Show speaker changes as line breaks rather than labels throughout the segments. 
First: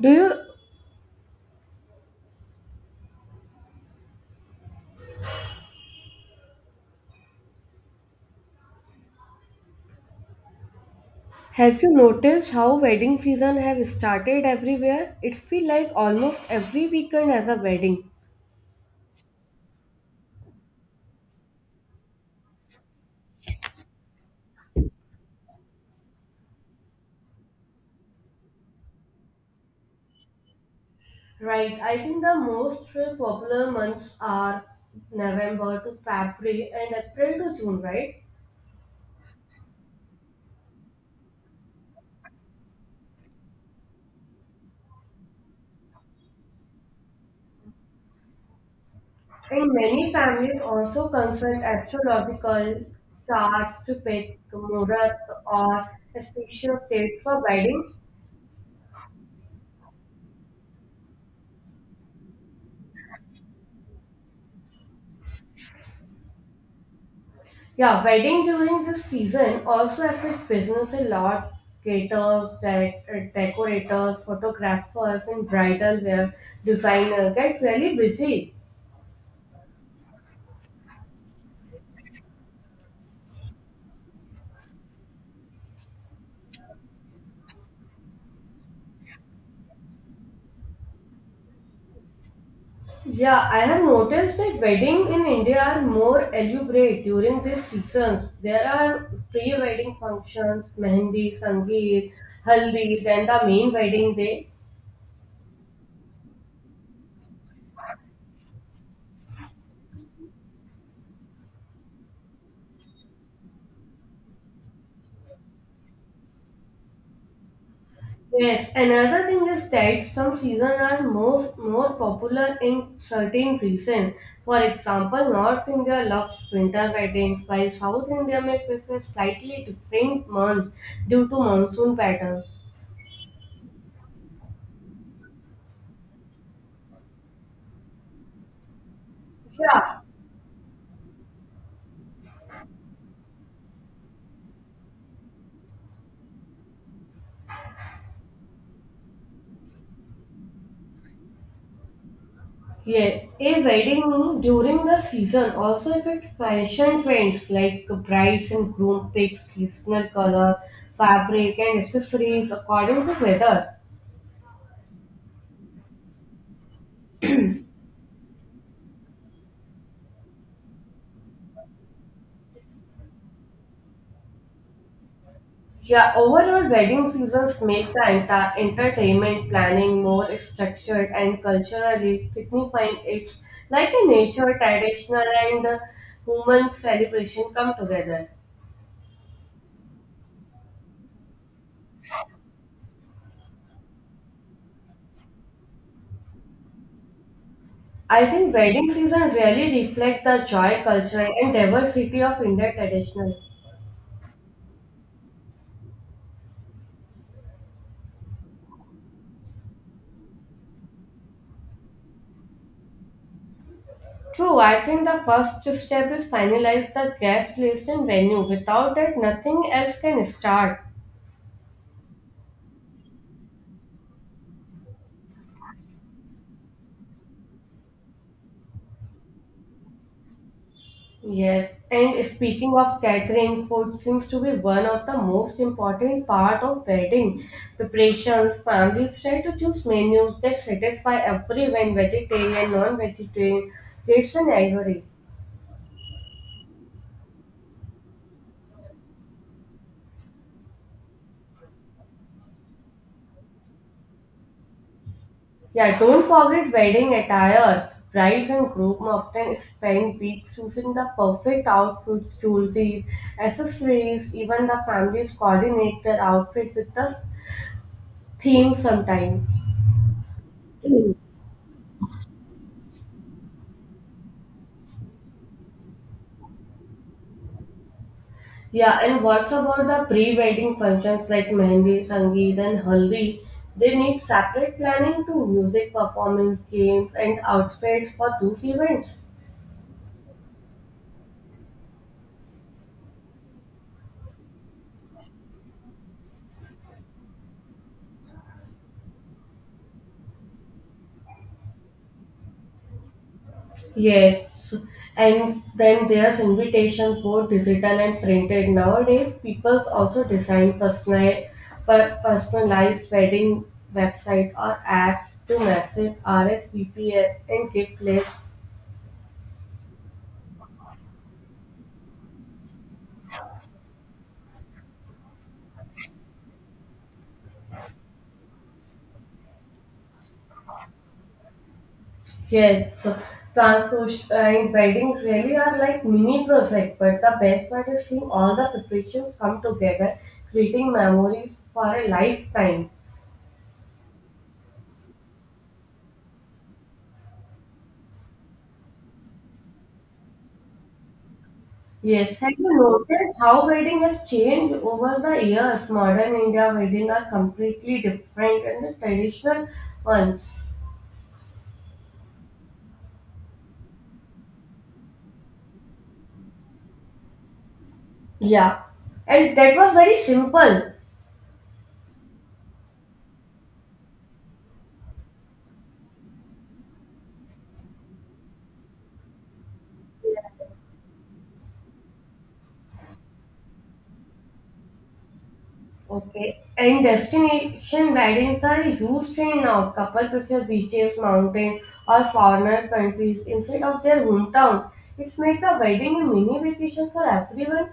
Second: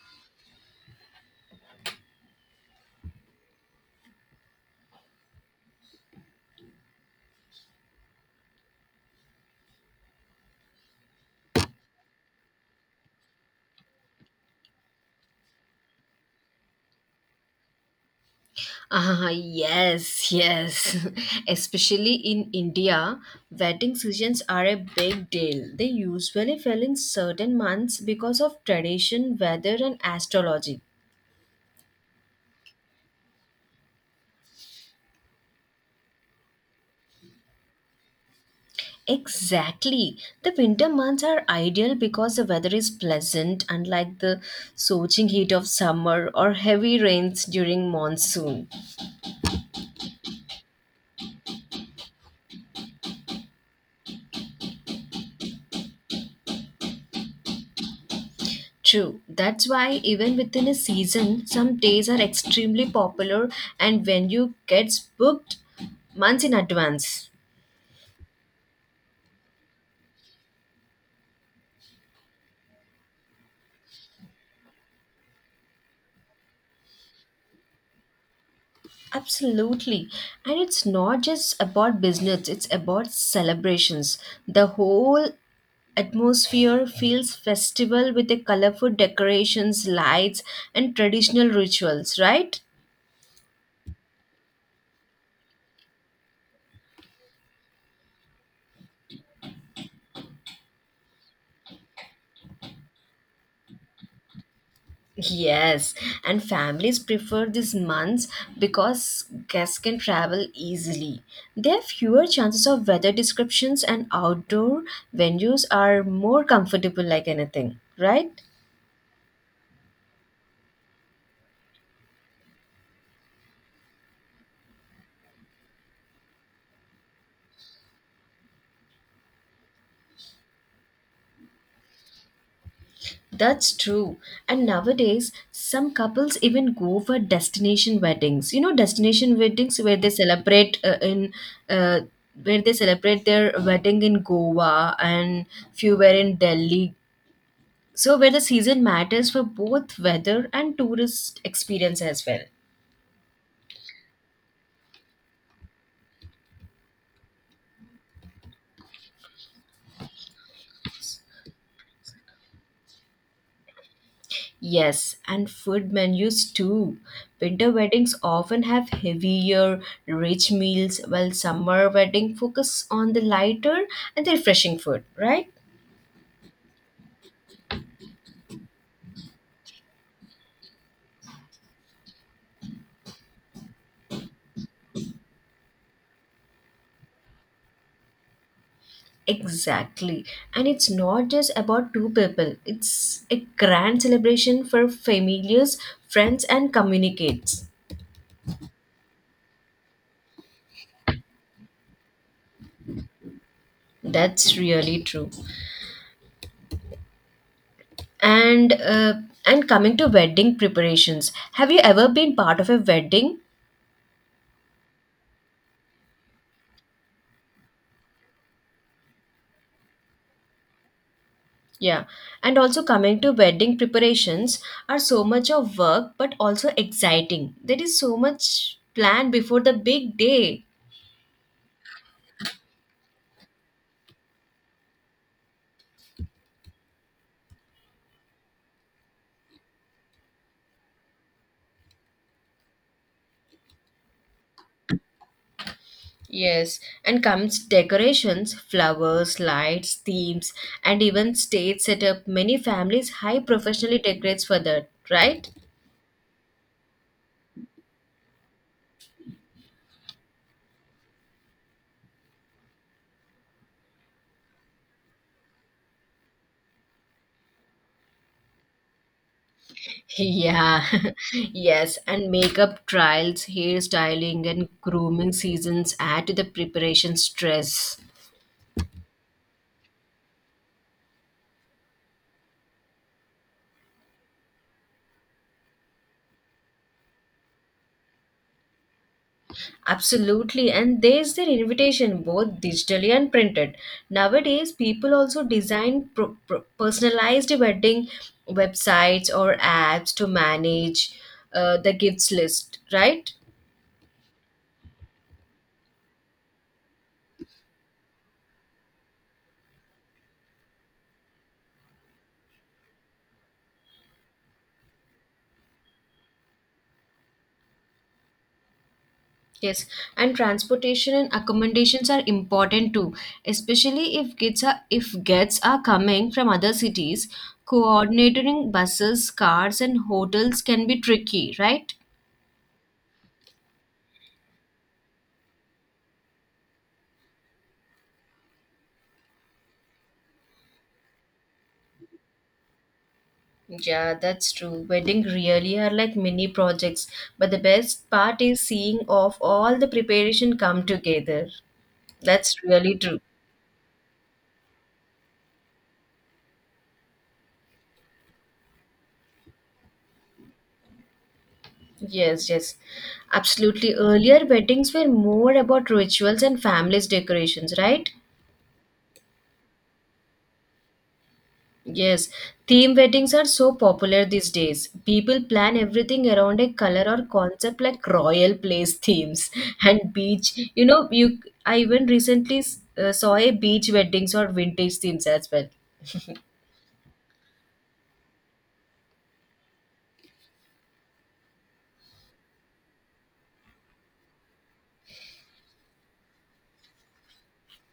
Do you have you noticed how wedding season have started everywhere? It feel like almost every weekend has a wedding.
Ah, yes, yes. Especially in India, wedding seasons are a big deal. They usually fell in certain months because of tradition, weather, and astrology.
Right. I think the most popular months are November to February and April to June, right?
Exactly. The winter months are ideal because the weather is pleasant, unlike the scorching heat of summer or heavy rains during monsoon.
And many families also consult astrological charts to pick Murat or auspicious dates for wedding.
True. That's why even within a season, some days are extremely popular and venue gets booked months in advance.
Yeah, wedding during this season also affect business a lot. Caterers, direct, decorators, photographers, and bridal wear designer get really busy.
Absolutely. And it's not just about business, it's about celebrations. The whole atmosphere feels festival with the colorful decorations, lights, and traditional rituals, right?
Yeah, I have noticed that wedding in India are more elaborate during these seasons. There are pre-wedding functions, mehendi, sangeet, haldi, then the main wedding day.
Yes, and families prefer these months because guests can travel easily. There are fewer chances of weather descriptions, and outdoor venues are more comfortable, like anything, right?
Yes, another thing is that some seasons are most more popular in certain regions. For example, North India loves winter weddings, while South India may prefer slightly different months due to monsoon patterns.
That's true. And nowadays, some couples even go for destination weddings. Destination weddings where
Yeah,
they celebrate in uh, where they celebrate their wedding in Goa and few were in Delhi. So, where the season matters for both weather and tourist experience as well.
yeah. A wedding during the season also affects fashion trends like brides and groom pick seasonal color, fabric, and accessories according to weather.
Yes, and food menus too. Winter weddings often have heavier, rich meals, while summer wedding focus on the lighter and the refreshing food, right?
Yeah, overall, wedding seasons make the entire entertainment planning more structured and culturally signifying it's like a nature, traditional, and human celebration come together.
Exactly. And it's not just about two people. It's a grand celebration for families, friends and communicates.
I think wedding season really reflect the joy, culture, and diversity of Indian traditional.
That's really true. And uh, and coming to wedding preparations, have you ever been part of a wedding?
True, I think the first step is finalize the guest list and venue. Without that, nothing else can start.
Yeah. And also coming to wedding preparations are so much of work but also exciting. There is so much planned before the big day.
Yes, and speaking of catering, food seems to be one of the most important part of wedding preparations. Families try to choose menus that satisfy everyone, vegetarian, non-vegetarian, kids and elderly.
Yes, and comes decorations, flowers, lights, themes, and even stage setup. Many families high professionally decorates for that, right?
Yeah, don't forget wedding attires. Brides and groom often spend weeks choosing the perfect outfits, jewelry, accessories. Even the families coordinate their outfit with the theme sometimes.
Yeah, yes, and makeup trials, hairstyling, and grooming seasons add to the preparation stress.
Yeah, and what's about the pre-wedding functions like Mehndi, Sangeet, and Haldi? They need separate planning to music performance, games, and outfits for those events.
Absolutely, and there's their invitation, both digitally and printed. Nowadays, people also design personalized wedding websites or apps to manage the gifts list, right?
Yes, and then there's invitations, both digital and printed. Nowadays, people also design personal, personalized wedding website or apps to massive RSVPs and gift lists.
Yes, and transportation and accommodations are important too, especially if guests are coming from other cities. Coordinating buses, cars, and hotels can be tricky, right?
Yes, transfers and wedding really are like mini project, but the best part is seeing all the preparations come together, creating memories for a lifetime.
Yeah, that's true. Wedding really are like mini projects, but the best part is seeing of all the preparation come together.
Yes, have
That's
you
really true.
noticed how wedding have changed over the years? Modern India wedding are completely different than the traditional ones.
Yes, yes. Absolutely. Earlier weddings were more about rituals and families decorations, right?
Yeah, and that was very simple.
Yes, theme weddings are so popular these days. People plan everything around a color or concept like royal place themes and beach. You know, you I even recently saw a beach weddings or vintage themes as well.
Okay, and destination weddings are a huge trend now. Couple prefer beaches, mountains, or foreigner countries instead of their hometown. It's make the wedding a mini vacation for everyone.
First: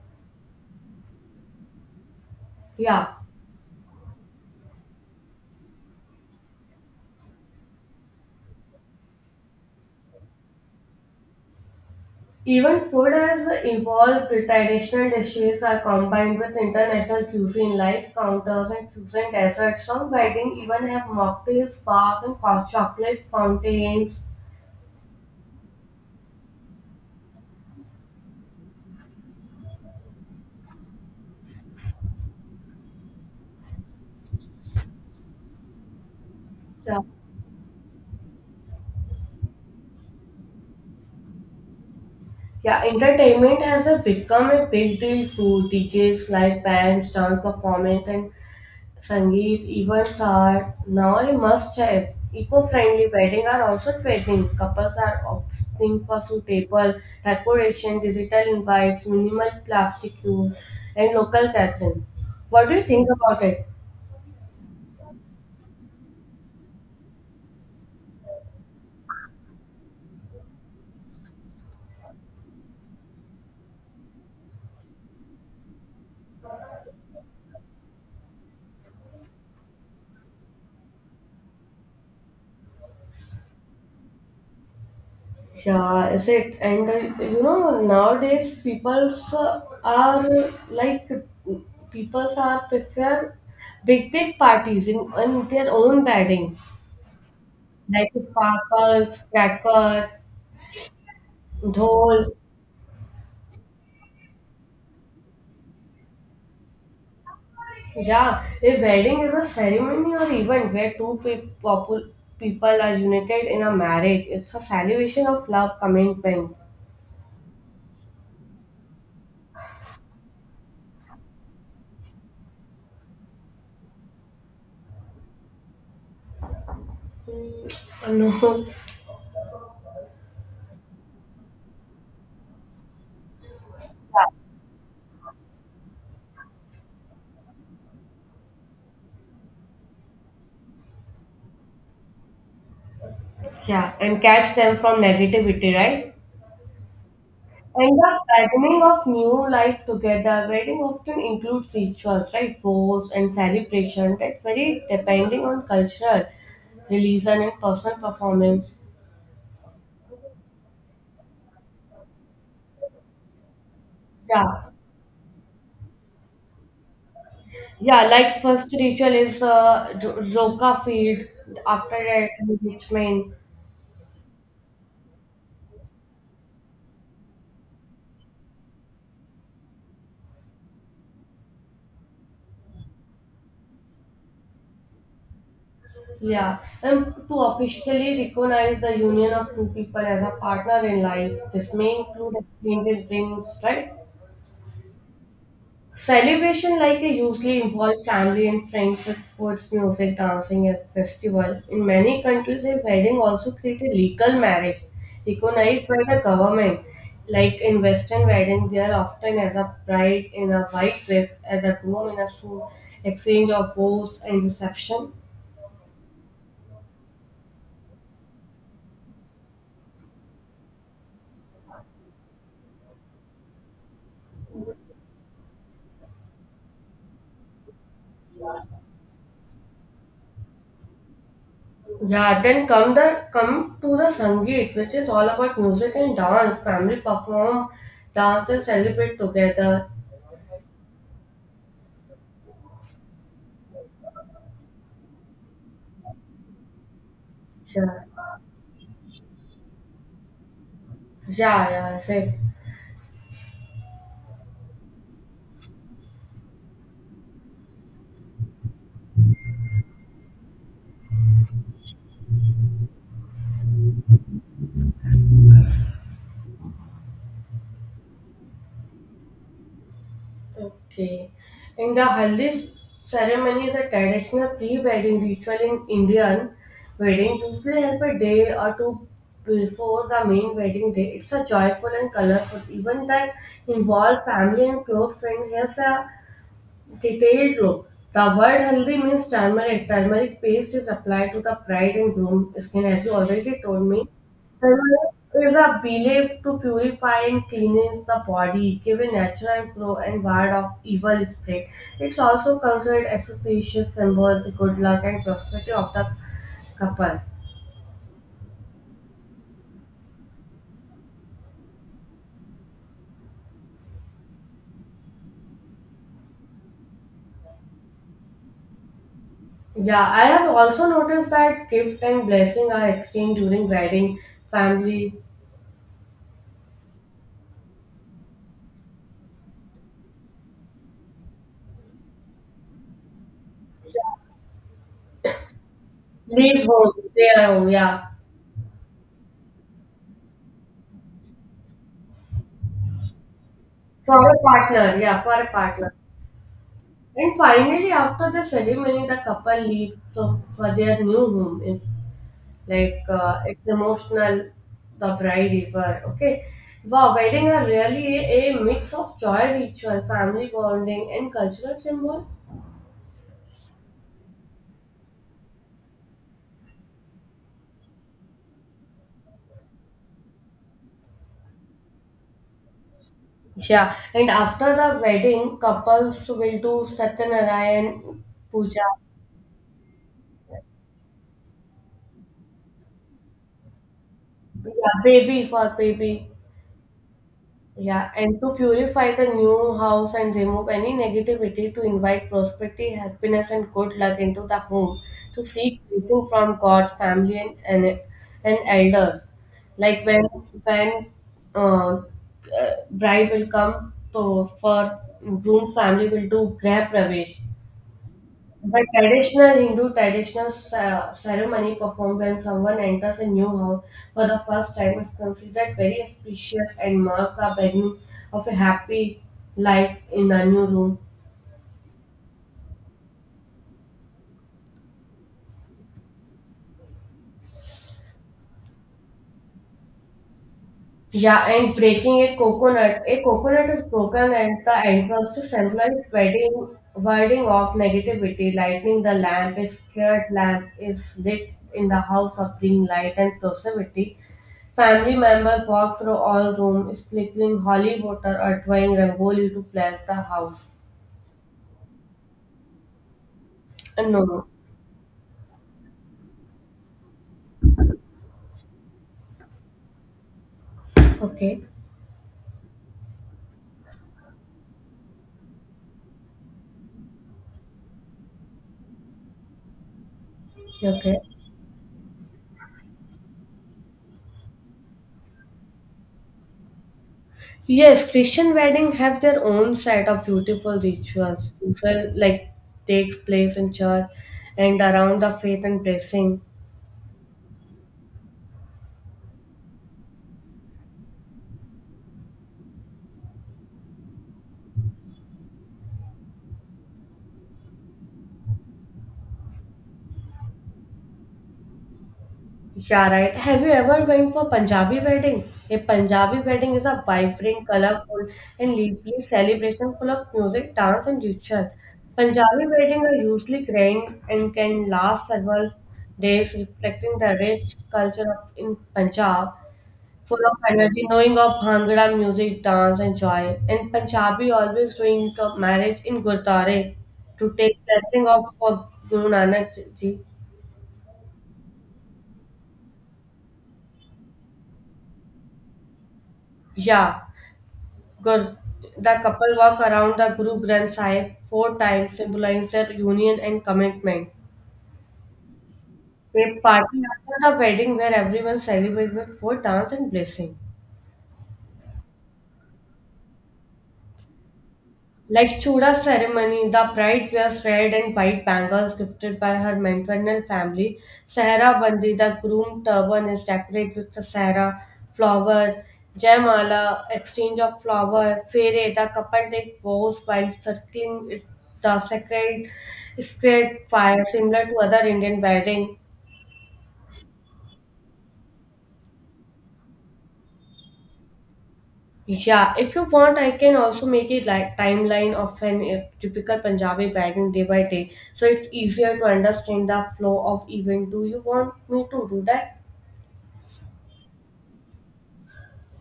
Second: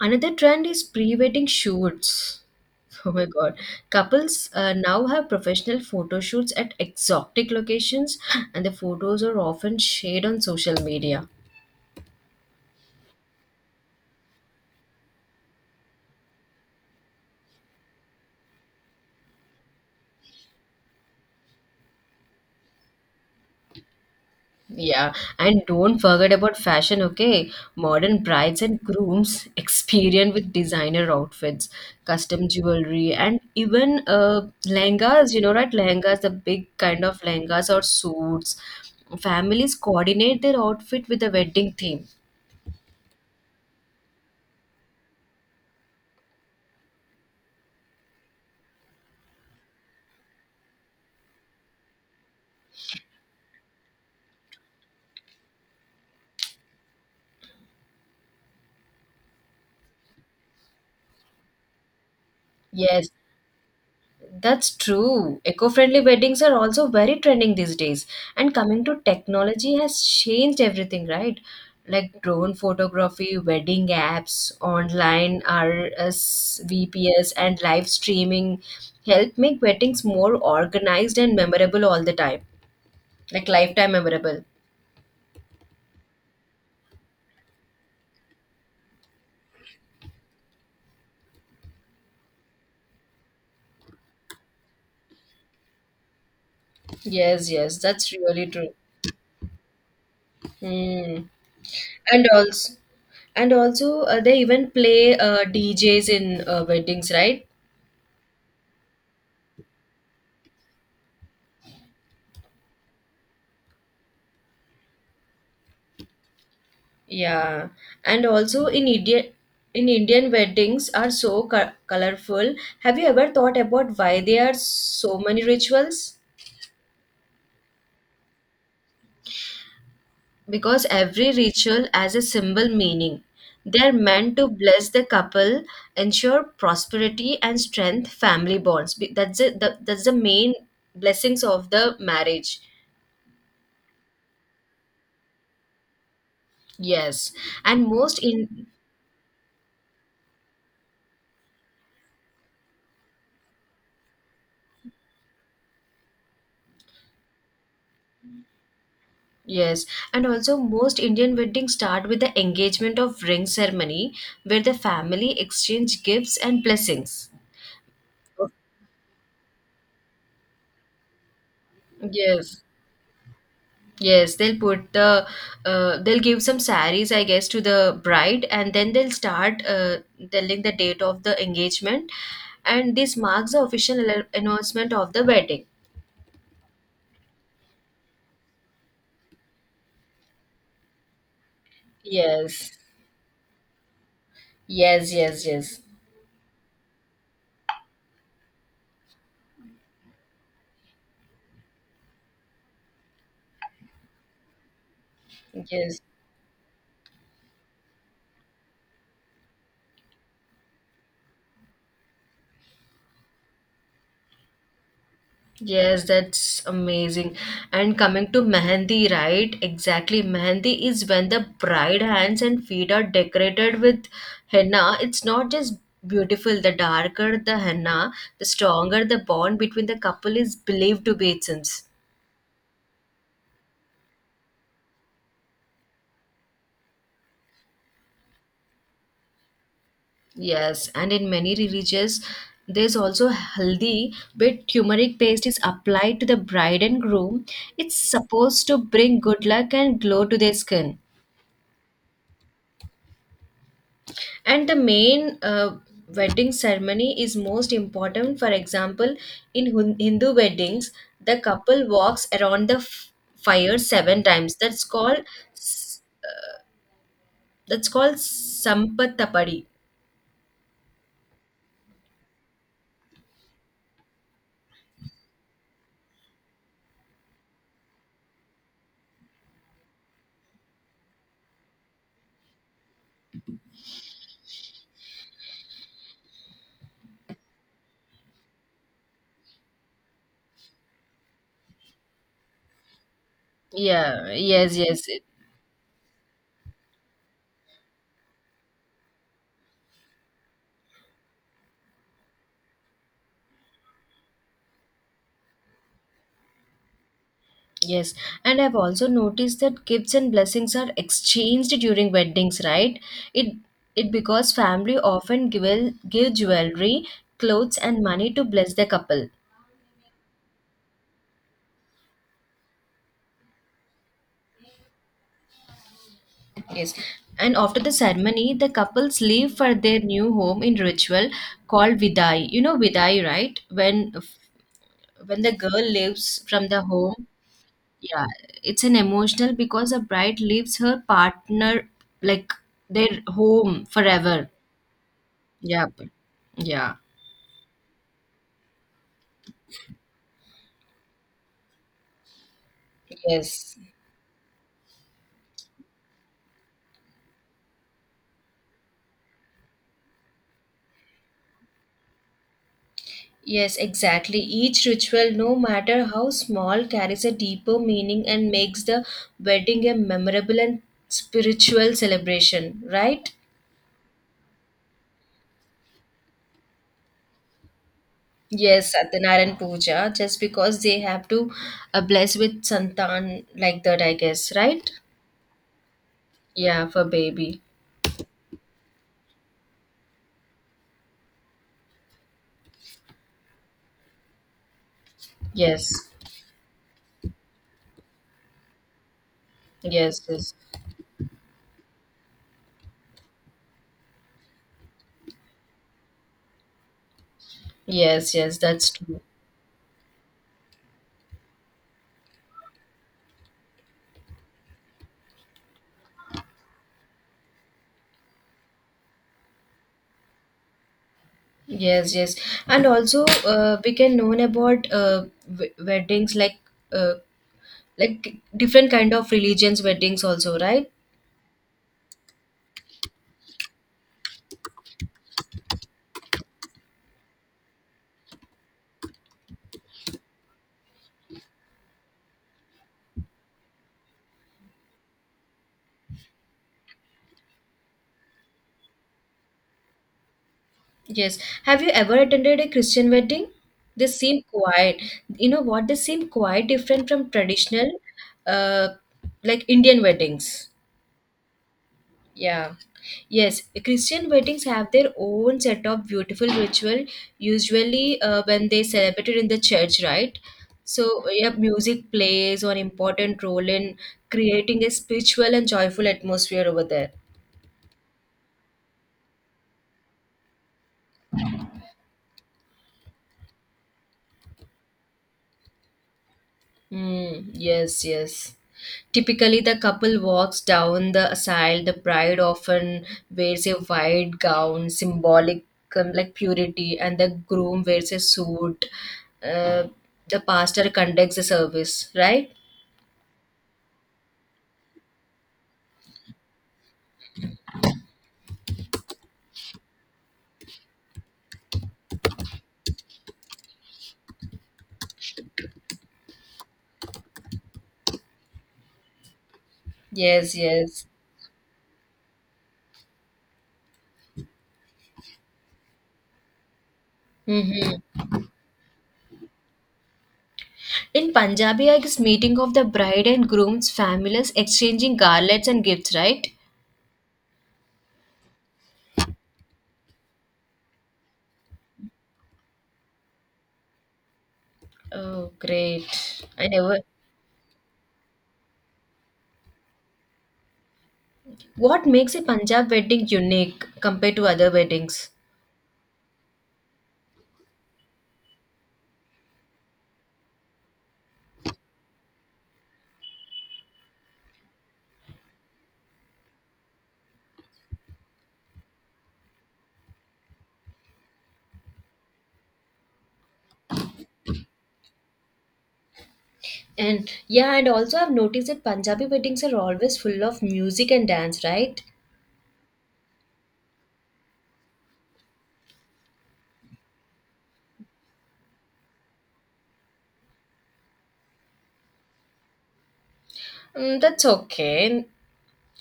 Another trend is pre-wedding shoots. Oh
Yeah,
my God. Couples now have professional photo shoots at exotic locations, and the photos are often shared on social media.
even food has evolved. Traditional dishes are combined with international cuisine, like counters and fusion desserts. Some wedding even have mocktails, bars, and hot chocolate fountains.
Yeah, and don't forget about fashion, okay? Modern brides and grooms experience with designer outfits, custom jewelry, and even lehengas, you know, right? Lehengas, the big
Yeah.
kind of lehengas or suits. Families coordinate their outfit with the wedding theme.
Yeah, entertainment has a become a big deal too. DJs, live bands, dance performance, and Sangeet events are now a must have. Eco friendly weddings are also trending. Couples are opting for suitable decoration, digital invites, minimal plastic use, and local catering. What do you think
Yes,
about it?
that's true. Eco-friendly weddings are also very trending these days. And coming to technology has changed everything, right? Like drone photography, wedding apps, online RSVPs, and live streaming help make weddings more organized and memorable all the time. Like lifetime memorable.
Yeah, is it? And nowadays people's are prefer big parties in their own wedding,
Yes, yes, that's
like
really true.
sparkles, crackers,
Hmm. And
dhol.
also, and also, they even play DJs in weddings, right?
Yeah, a wedding is a ceremony or event where people are united in a marriage. It's a celebration of love, commitment.
Yeah, and also in Indian weddings are so colorful. Have you ever thought about why there are so many rituals?
Mm, no.
Because every ritual has a symbol meaning. They're meant to bless the couple, ensure prosperity and strength family bonds. That's it. That's the main blessings of the marriage.
Yeah, and catch them from negativity, right?
Yes, and
And
most
the
in.
beginning of new life together, wedding often includes rituals, right? Vows and celebration that vary depending on cultural, religion, and personal performance.
Yes, and also most Indian weddings start with the engagement of ring ceremony where
Yeah,
the family exchange gifts and blessings.
yeah. Like first ritual is Joka field. After that,
Yes.
engagement.
Yes, they'll put the they'll give some saris, I guess, to the bride, and then they'll start telling the date of the engagement, and this marks the official announcement of the wedding.
Yeah, and to officially recognize the union of two people as a partner in life, this may include
Yes,
extended rings, right?
yes, yes, yes,
Celebration like a usually involve family and friends with foods, music, dancing, and festival. In many countries, a wedding also creates a legal marriage recognized by
yes.
the government. Like in Western wedding, they are often as a bride in a white dress, as a groom in a suit, exchange of vows and reception.
Yes, that's amazing. And coming to mehendi, right? Exactly. Mehendi is when the bride hands and feet are decorated with henna. It's not just beautiful. The darker the henna, the stronger the bond between the couple is believed to be it seems.
Yeah, then come to the Sangeet, which is all about music and dance. Family perform, dance and celebrate together.
Yes, and in many religions, there's also haldi, where turmeric paste is applied to the bride and groom.
Yeah,
It's supposed to bring good luck and glow to their skin.
yeah. That's it.
And the main wedding ceremony is most important, for example, in Hindu weddings the couple walks around the fire seven times. That's called sampatapadi.
Okay. And the haldi ceremony is a traditional pre-wedding ritual in Indian wedding, usually held a day or two before the main wedding day. It's a joyful and colorful event that involves family and close friends. Here's a detailed look. The word haldi means turmeric. Turmeric paste is applied to the bright and groomed skin, as you already told me.
Yeah, yes,
Turmeric is a belief to purify and cleanse the body, give a natural glow and ward off evil spirit. It's also considered as a precious symbol, the good luck and prosperity of the couple.
yes. And I've also noticed that gifts and blessings are exchanged during weddings, right? It it because family often give jewelry, clothes and money to bless the couple.
Yeah, I have also noticed that gift and blessing are exchanged during wedding, family,
Yes. And after the ceremony, the couples leave for their new home in ritual called Vidai. You know Vidai, right? When the girl leaves
leave
from the
home,
home,
their home. Yeah.
yeah, it's an emotional because a bride leaves her partner like their home
For a
forever.
partner, yeah, for a
Yeah.
partner.
Yeah.
And finally, after the ceremony, the couple leave for their new home. It's like it's
Yes.
emotional, the bride is okay. Wow, wedding are really a mix of joy ritual, family bonding, and cultural symbol.
Yes, exactly. Each ritual, no matter how small, carries a deeper meaning and makes the wedding a memorable and spiritual celebration, right?
Yeah, and after the wedding, couples will do Satyanarayan puja.
Yes, Satyanarayan Puja, just because they have to bless with santan like that, I guess, right?
Yeah, baby for baby.
Yeah, for baby.
Yeah, and to purify the new house and remove any negativity to invite prosperity, happiness, and good luck into the home, to seek
Yes,
blessing from God's family and elders. Like
yes,
when
yes,
when uh, bride will come to for groom's family will do grab pravesh
yes, yes,
by
that's true.
traditional Hindu traditional ceremony performed when someone enters a new house for the first time is considered very auspicious and marks the beginning of a happy life in a new room.
Yes, yes, and also we can learn about w weddings like uh, like different kind of religions weddings also, right?
Yeah, and breaking a coconut. A coconut is broken at the entrance to symbolize warding off negativity. Lighting the lamp, a scared lamp is lit in the house of bring light and positivity. Family members walk through all room, sprinkling holy water or drawing rangoli to bless the house.
Yes. Have you ever attended a Christian wedding? They
No,
seem
no.
quiet. You know what? They seem quite different from traditional, uh, like Indian weddings.
Okay,
Yeah. Yes, Christian weddings have their own set of beautiful ritual, usually when they celebrated in the church, right?
okay.
So, yeah, music plays an important role in creating a spiritual and joyful atmosphere over there.
Yes, Christian wedding have their own set of beautiful rituals, usual like takes place in church and around the faith and blessing.
Mm, yes, yes. Typically, the couple walks down the aisle. The bride often wears a white gown, symbolic like purity, and the groom wears a suit. Uh, the pastor conducts the service, right?
Yeah, right. Have you ever went for Punjabi wedding? A Punjabi wedding is a vibrant, colorful, and lively celebration full of music, dance, and ritual. Punjabi weddings are usually grand and can last several days, reflecting the rich culture of in Punjab. Full
Yes,
of energy,
yes.
knowing of Bhangra music, dance, and joy. And Punjabi always doing the marriage in Gurdwara to take
Mm-hmm.
blessing of for Guru Nanak Ji.
In Punjabi, I guess meeting of the bride and groom's families exchanging garlands and gifts, right?
Yeah, Gur, the couple walk around the Guru Granth Sahib 4 times, symbolizing their union and commitment.
Oh, great.
They
I never.
party after the wedding where everyone celebrates with food, dance, and blessing.
What makes a Punjab wedding unique compared to other weddings?
Like Chuda ceremony, the bride wears red and white bangles gifted by her maternal family. Sahara Bandi, the groom turban is decorated with the Sahara flower. Jaimala, exchange of flower. Fere, the couple take vows while the sacred fire, similar to other Indian wedding.
And yeah, and also I've noticed that Punjabi weddings are always full of music and dance, right?
Yeah, if you want, I can also make it like timeline of an typical Punjabi pattern day by day, so it's easier to understand the flow of event. Do you want me to do that?
Mm, that's okay.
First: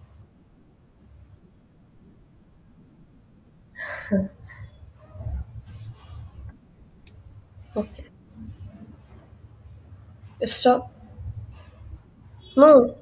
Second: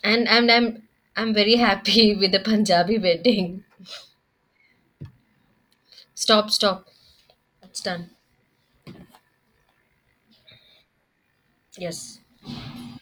And I'm very happy with the Punjabi wedding. Stop, stop. It's done.
Stop.
Yes.
No,